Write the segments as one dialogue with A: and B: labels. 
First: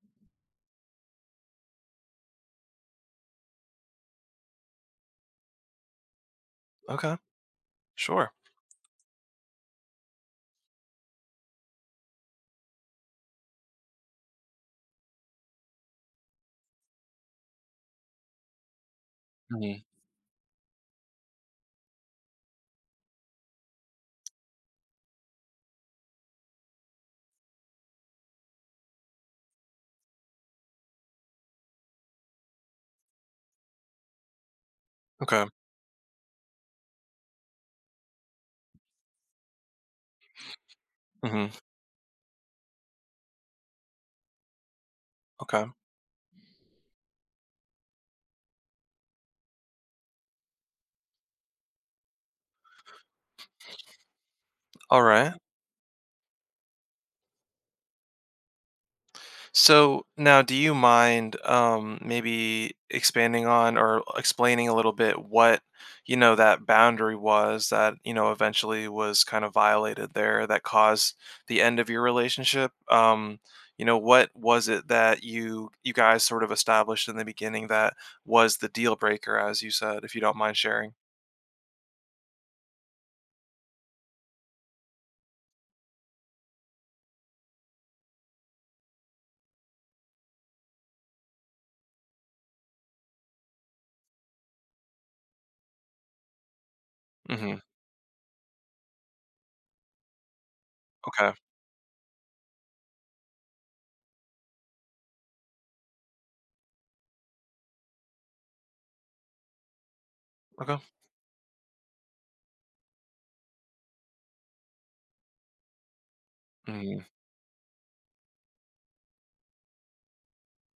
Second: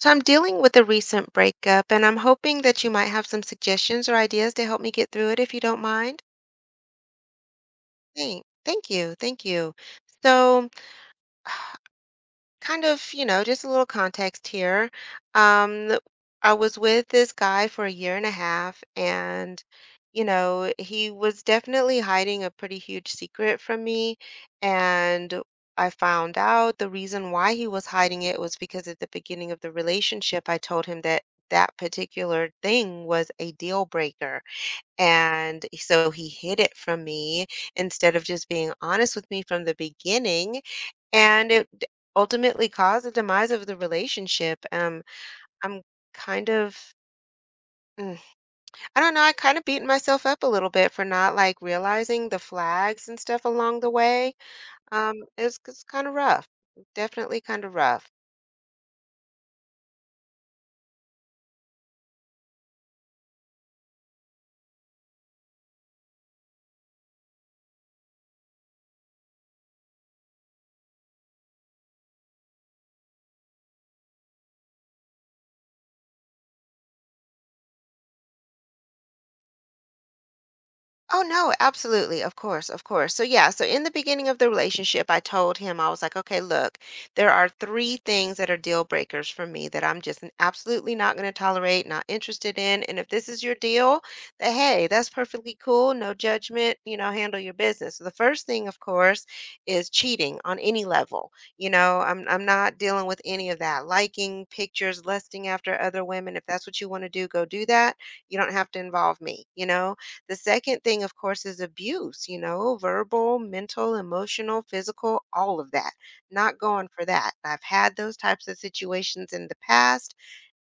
A: So I'm dealing with a recent breakup, and I'm hoping that you might have some suggestions or ideas to help me get through it if you don't mind.
B: Okay. Sure.
A: Thank you, thank you. So kind of, you know, just a little context here. Um, I was with this guy for a year and a half, and,
B: Mhm.
A: you know, he was definitely hiding a pretty huge secret from me. And I found out the reason why he was hiding it was because at the beginning of the relationship, I told him that that particular thing was a deal breaker.
B: Okay.
A: And so he hid it from me instead of just being honest with me from the beginning.
B: hmm
A: And it d- Ultimately caused the demise of the relationship.
B: Okay.
A: I'm kind of, mm, I don't know, I kind of beaten myself up a little bit for not like realizing the flags and stuff along the way.
B: All right.
A: It's kind of rough. Definitely kind of rough.
B: So now, do you mind maybe expanding on or explaining a little bit what that boundary was that eventually was kind of violated there that caused the end of your relationship? What was it that you guys sort of established in the beginning that was the deal breaker, as you said, if you don't mind sharing?
A: Oh, no, absolutely. Of course, of course. So, yeah, so in the beginning of the relationship, I told him, I was like, okay, look, there are three things that are deal breakers for me that I'm just absolutely not going to tolerate, not interested in. And if this is your deal, then hey, that's perfectly cool. No judgment, you know, handle your
B: hmm
A: business. So the first thing, of course, is cheating on any level.
B: Okay.
A: I'm not dealing with any of that. Liking pictures, lusting after other women. If that's what you want to do, go do that. You don't have to involve me, you know? The second
B: Okay.
A: thing, of course, is abuse, you know, verbal, mental, emotional, physical, all of that. Not going
B: hmm
A: for that. I've had those types of situations in the past,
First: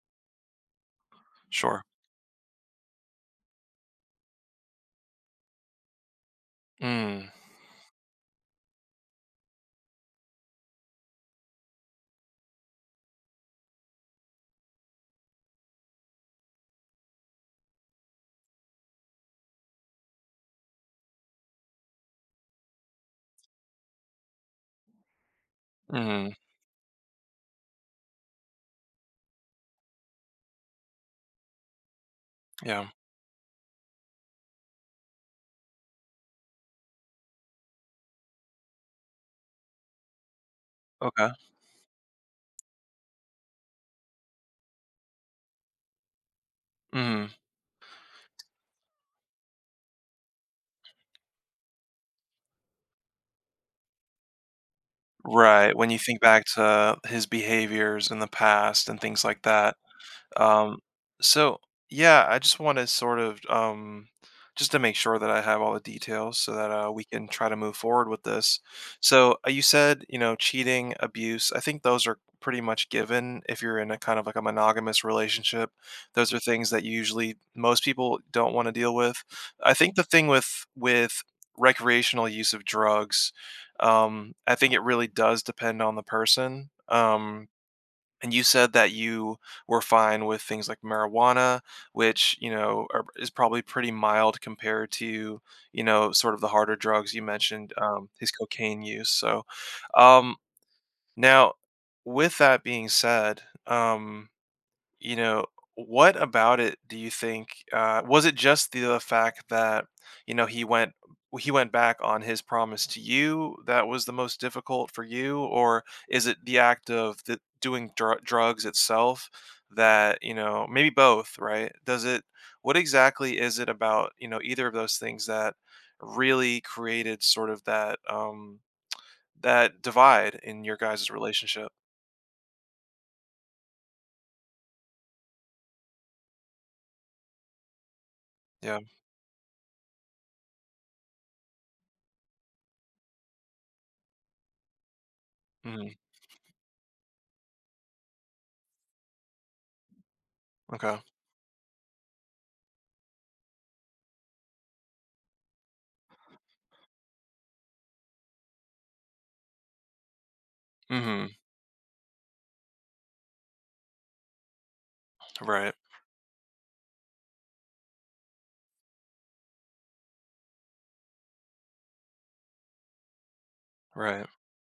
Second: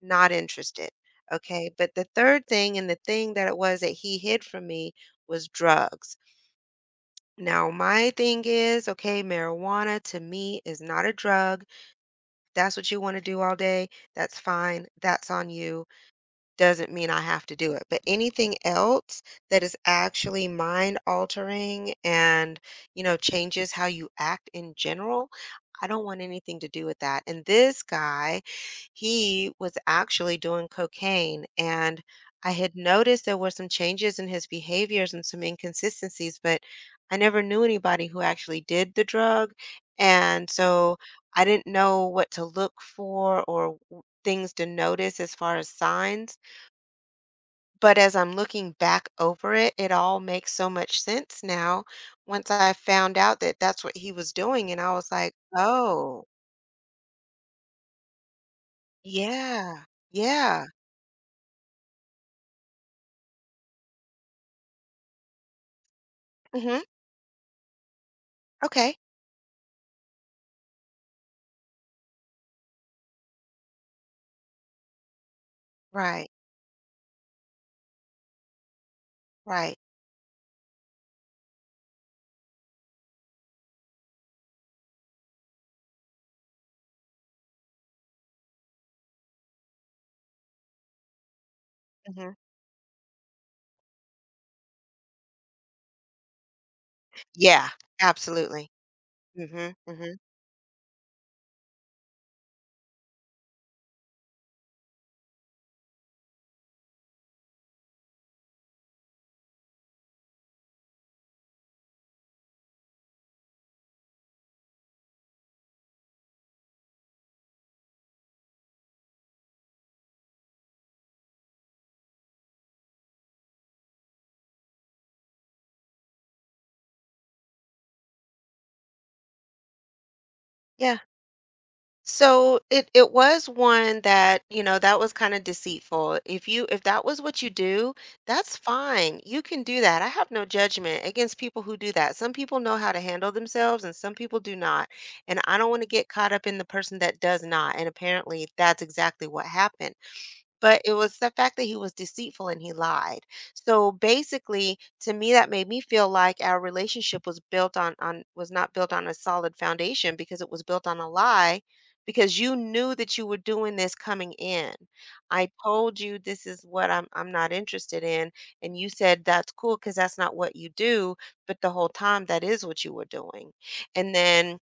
A: not interested. Okay.
B: Sure.
A: But the third thing, and the thing that it was that he hid from me, was drugs.
B: Mm.
A: Now, my thing is, okay, marijuana to me is not a drug. That's what you want to do all day. That's fine. That's on you doesn't mean I have to do it. But anything else that is actually mind altering and, you know, changes how you act in general, I don't want
B: Mm-hmm.
A: anything to do with that. And this guy, he was actually doing cocaine and I had
B: Yeah.
A: noticed there were some changes in his behaviors and some inconsistencies, but I never knew anybody who actually did the drug. And so
B: Okay.
A: I didn't know what to look for or things to notice as far as signs.
B: Mhm.
A: But as I'm looking back over it, it all makes so much sense now once I found out that that's what he was doing, and I was like,
B: Right, when you think
A: "Oh,
B: back to his behaviors in the past and things like that.
A: yeah, yeah,
B: Um, so yeah, I just want to sort of just to make sure that I have all the details so that
A: mhm,
B: we can try to move forward with this.
A: okay,
B: So you said cheating, abuse. I think those are pretty much given if you're in a kind of like a monogamous relationship.
A: right,
B: Those are things that usually most people don't want to deal with. I
A: right,
B: think the thing with recreational use of drugs, I think it really does depend on the person. And you said that you were fine with things like marijuana,
A: mhm,
B: which, you know, are, is probably pretty mild compared to, you know, sort of the harder drugs you
A: yeah,
B: mentioned, his
A: absolutely,
B: cocaine use. So,
A: mhm, mhm,
B: um, now, with that being said, um, you know, what about it do you think was it just the fact that you know he went he went back on his promise to you that was the most difficult for you, or is it the act of the, doing drugs itself that maybe both, right? Does it what exactly is it about either of those things that really created sort of that that divide in your
A: yeah."
B: guys' relationship?
A: So it was one that, you know, that was kind of deceitful. If that was what you do, that's
B: Yeah.
A: fine. You can do that. I have no judgment against people who do that. Some people know how to handle themselves and some people do not. And I don't want to
B: hmm
A: get caught up in the person that does not. And apparently that's exactly what happened. But it
B: Okay.
A: was the fact that he was deceitful and he lied. So basically, to me, that made me feel like our relationship was not built on a solid foundation because it was built on a
B: hmm
A: lie because you knew that you were doing this coming in. I
B: Right.
A: told you this is what I'm not interested in and you said that's cool cuz that's not what you do, but the whole time that is what you were doing. And
B: Right.
A: then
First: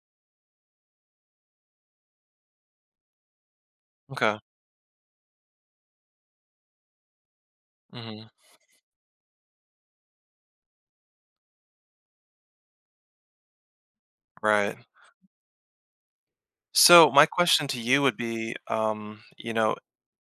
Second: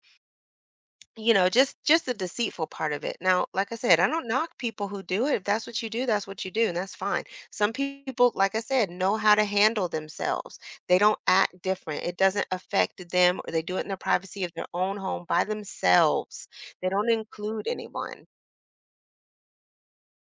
A: you know, just the deceitful part of it. Now, like I said, I don't
B: Okay.
A: knock people who do it. If that's what you do, that's what you do, and that's fine. Some
B: hmm
A: people, like I said, know how to handle themselves. They don't act different. It doesn't affect them, or they do it in the privacy of their
B: Right.
A: own home by themselves. They don't
B: So my
A: include
B: question to you would
A: anyone.
B: be, you know,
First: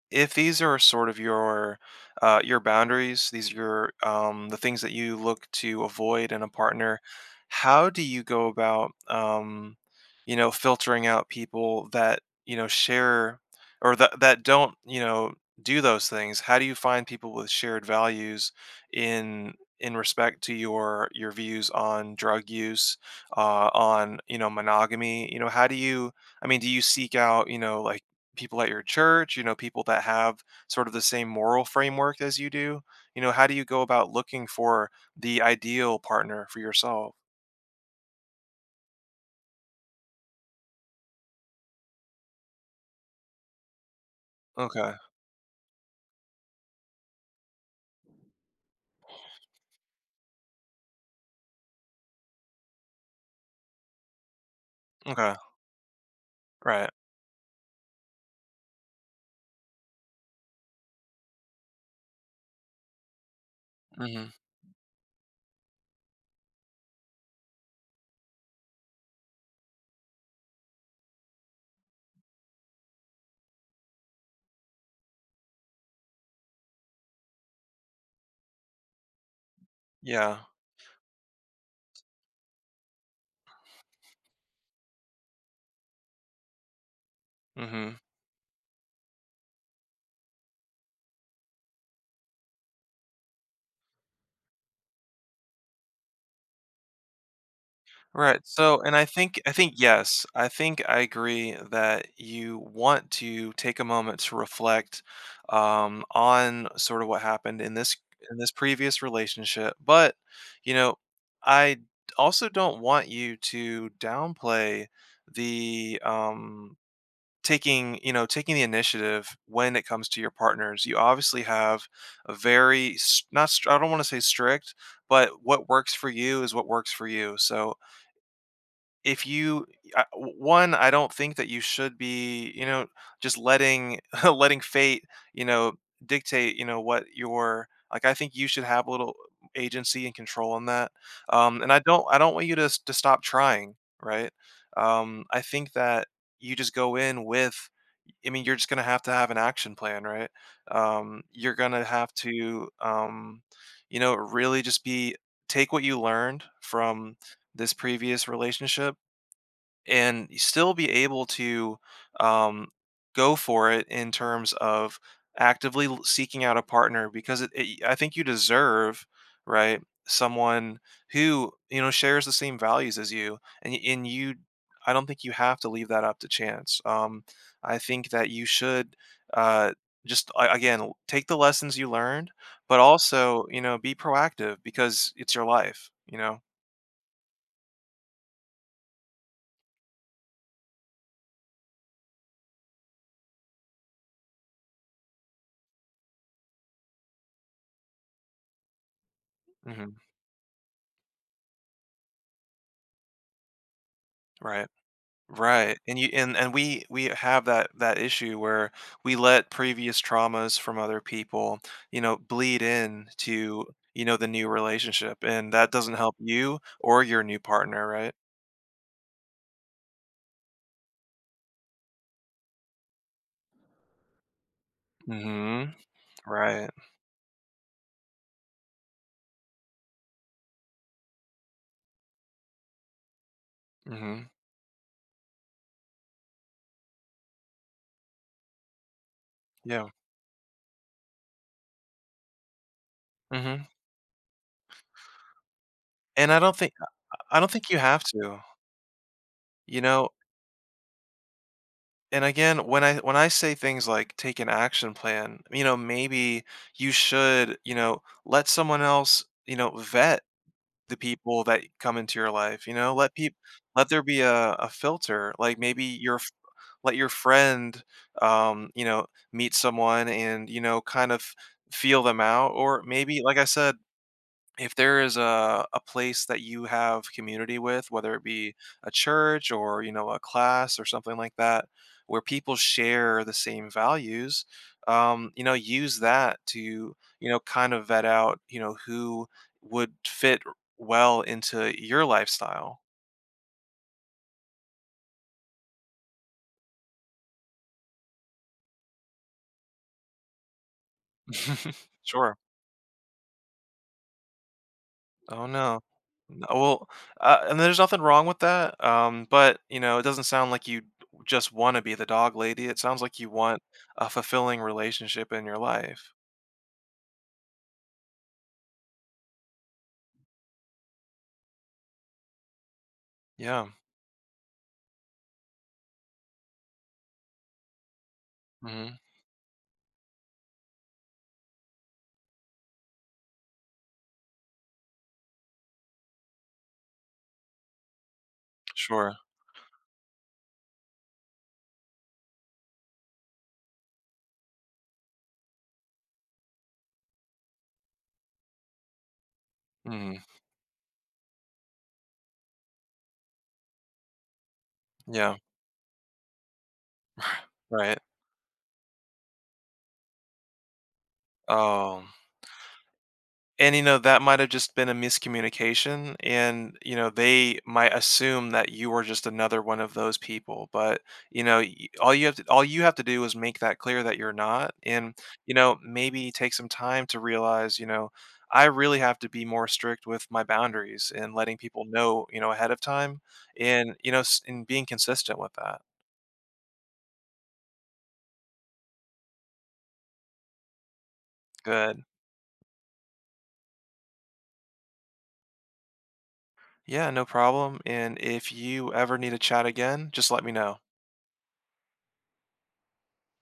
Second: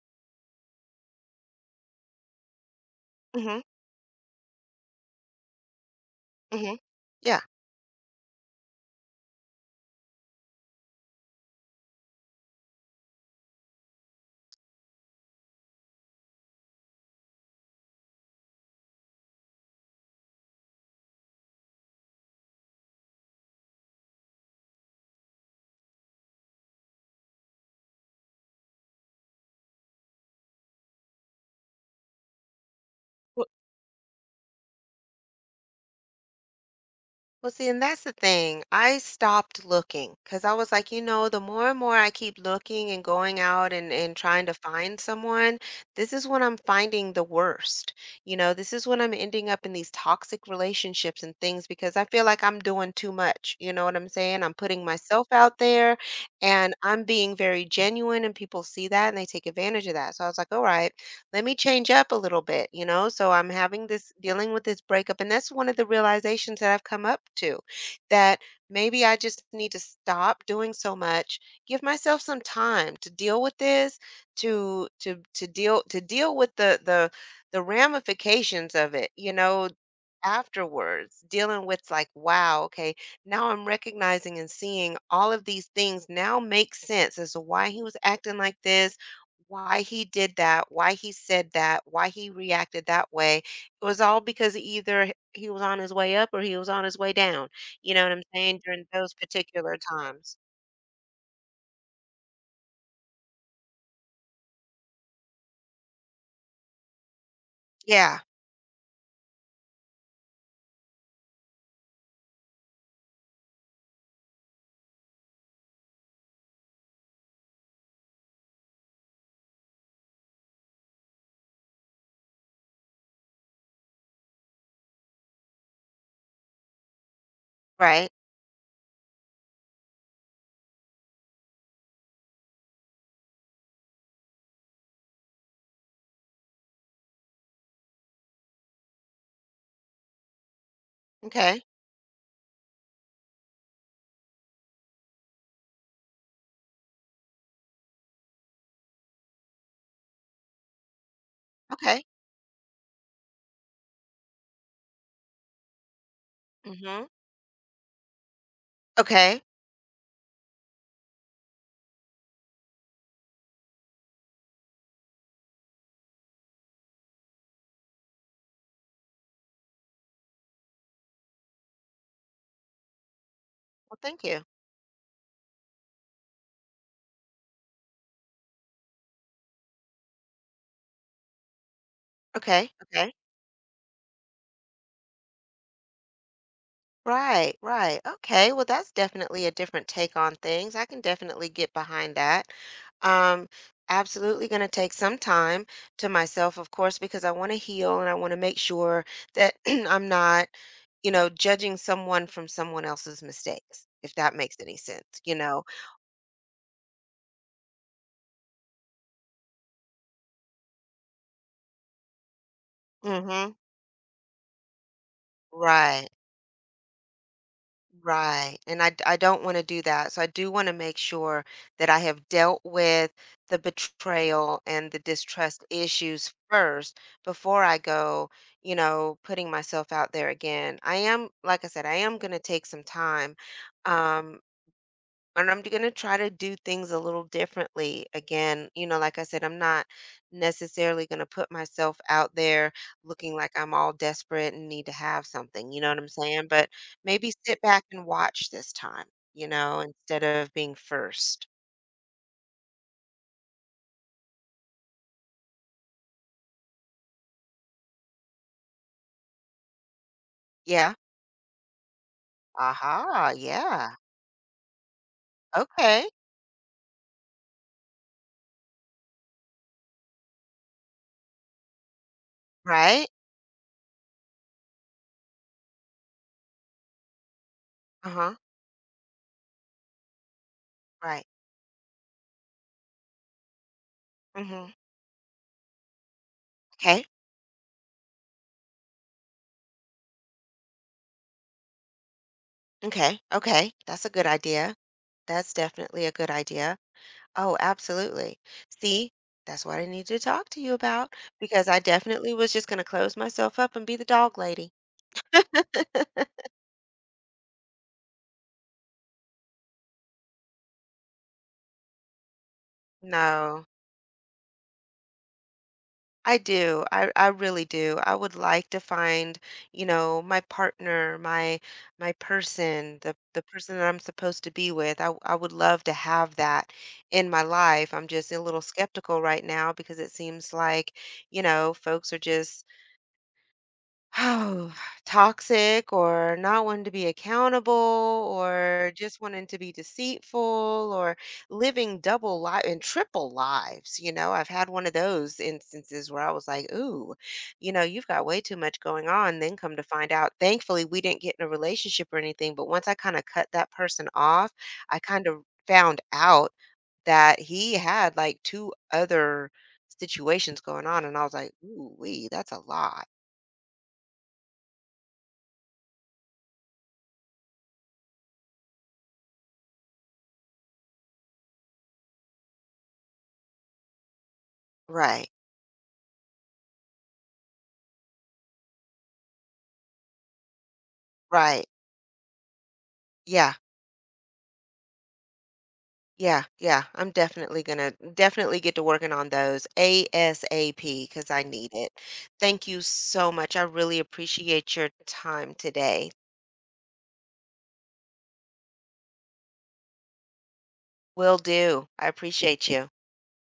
B: if these are sort of your boundaries, these are
A: hmm
B: your the things that you look to avoid in a
A: hmm
B: partner.
A: Yeah.
B: How do you go about filtering out people that share or that don't do those things? How do you find people with shared values in in respect to your views on drug use, on monogamy? You know how do you? I mean, do you seek out like people at your church, you know, people that have sort of the same moral framework as you do? You know, how do you go about looking for the ideal partner for yourself?
A: Well, see, and that's the thing. I stopped looking because I was like, you know, the more and more I keep looking and going out and trying to
B: Okay.
A: find someone, this is when I'm finding the worst. You know, this is when I'm ending up in these toxic relationships and things because I feel like I'm doing too much. You know what I'm saying? I'm putting myself
B: Okay.
A: out there and
B: Right.
A: I'm being very genuine, and people see that and they take advantage of that. So I was like, all right, let me change up a little bit, you know? So I'm having this
B: Mhm.
A: dealing with this breakup. And that's one of the realizations that I've come up to that maybe I just need to stop doing so much, give myself some time to deal with this, to deal with the ramifications of it, you know,
B: Yeah.
A: afterwards dealing with like, wow, okay, now I'm recognizing and seeing all of these things now make sense as to why he was
B: Mhm.
A: acting like this, why he did that, why he said that, why he reacted that way. It was all because either he was on his way up or he was on his way down. You know what I'm
B: Right.
A: saying?
B: So,
A: During
B: and I
A: those
B: think I
A: particular
B: think yes,
A: times.
B: I think I agree that you want to take a moment to reflect on sort of what happened in this
A: Yeah.
B: in this previous relationship. But you know, I also don't want you to downplay the taking taking the initiative when it comes to your partners. You obviously have a very not I don't want to say strict, but what works for you is what works for you. So
A: Right.
B: if you I- w- one I don't think that you should be just letting letting fate you know dictate what your like I think you should have a little agency and control in that
A: Okay.
B: and i don't want you to to stop trying, right. I think that you just go in with I mean you're just going to have an action plan, right. You're going to
A: Okay.
B: have to really just be take what you learned
A: Mm-hmm.
B: from this previous relationship
A: Okay.
B: and still be able to um, go for it in terms of actively seeking out a partner because I think you deserve, right? Someone who shares the same values as you, and
A: Well,
B: and
A: thank
B: you,
A: you.
B: I don't think you have to leave that up to chance. I think that you should uh, just again take the lessons you learned,
A: Okay.
B: but
A: Okay.
B: also be proactive because it's your life. You know.
A: Right, right. Okay. Well, that's definitely a different take on things. I can definitely get behind that. Um, Absolutely going to take some time to myself, of course, because I want to heal and I want to make sure that
B: hmm
A: I'm not, you know, judging someone from someone else's mistakes, if that makes
B: right.
A: any sense, you know.
B: Right, and you and and we have that issue where we let previous traumas from other people, you know, bleed in
A: Mm-hmm.
B: to, you know, the new relationship, and that doesn't
A: Right.
B: help you or your new partner, right?
A: Right. I don't want to do that. So I do want to make sure that I have dealt with the betrayal and the distrust
B: Mhm.
A: issues
B: Right.
A: first before I go, you know, putting myself out there again. I am, like I said, I am going to take some time.
B: Mhm.
A: Um, and I'm going to try to do things a little differently. Again, you know, like I said, I'm not
B: Yeah.
A: necessarily going to put myself out there looking like
B: Mhm.
A: I'm all desperate and need to have something. You know what I'm
B: And I
A: saying?
B: don't
A: But
B: think
A: maybe
B: I don't
A: sit
B: think you
A: back
B: have
A: and
B: to,
A: watch this time, you know,
B: you know?
A: instead of being first.
B: And again, when I say things like take an action plan, you know, maybe you should, you know, let someone else, you know, vet
A: Yeah.
B: the people that come into your life, you know? Let
A: Aha.
B: people, let
A: Yeah.
B: there be a filter, like, maybe
A: Okay.
B: your f let your friend, you know, meet someone and, you know, kind of feel them out, or
A: Right.
B: maybe, like I said, if there is a place that you have community with,
A: Uh
B: whether it
A: huh.
B: be a church or a class or something
A: Right.
B: like that, where people share the same values,
A: Mm-hmm.
B: you know, use that to
A: Okay.
B: kind of vet out who would fit well into your lifestyle.
A: Okay. Okay. That's a good idea. That's definitely a good idea. Oh, absolutely. See, that's what I need to talk to you about because I definitely
B: Sure.
A: was just going to close myself up and be the dog lady.
B: Oh, no. N well, and there's nothing wrong with that, but, you know, it doesn't sound like you just wanna be the dog lady, it sounds like you want
A: No,
B: a fulfilling relationship in your life.
A: I do. I really do. I would like to find, you know, my partner, my person, the
B: Yeah.
A: person that I'm supposed to be with. I would love to have that in my life. I'm just a little
B: Mhm.
A: skeptical right now because it seems like, you know, folks are just, oh, toxic or not wanting to be accountable or
B: Sure.
A: just wanting to be deceitful or living double life and triple lives. You know, I've had one of those instances where I was like, ooh, you know, you've got way too much going on. Then come to find
B: Mhm.
A: out, thankfully, we didn't get in a relationship or anything. But once I kind of cut that person off, I kind
B: Yeah.
A: of found out that he
B: Right.
A: had like two other situations going on. And I was like, ooh,
B: Oh.
A: wee, that's a lot.
B: And that might have just been a miscommunication and they might assume that you were just another one of those people but all you have to all you have to do is make that clear that you're not. And
A: Right.
B: maybe take some time to realize, I really have to be more strict with my boundaries and letting
A: Right.
B: people know, ahead of time.
A: Yeah.
B: And and being consistent with that.
A: Yeah. Yeah. I'm definitely gonna definitely get to working on those ASAP because I need it.
B: Good.
A: Thank you so much. I really appreciate your time today.
B: Yeah, no problem, and if you ever need to chat again just let me know.
A: Will do. I appreciate you.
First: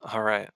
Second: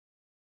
B: All right.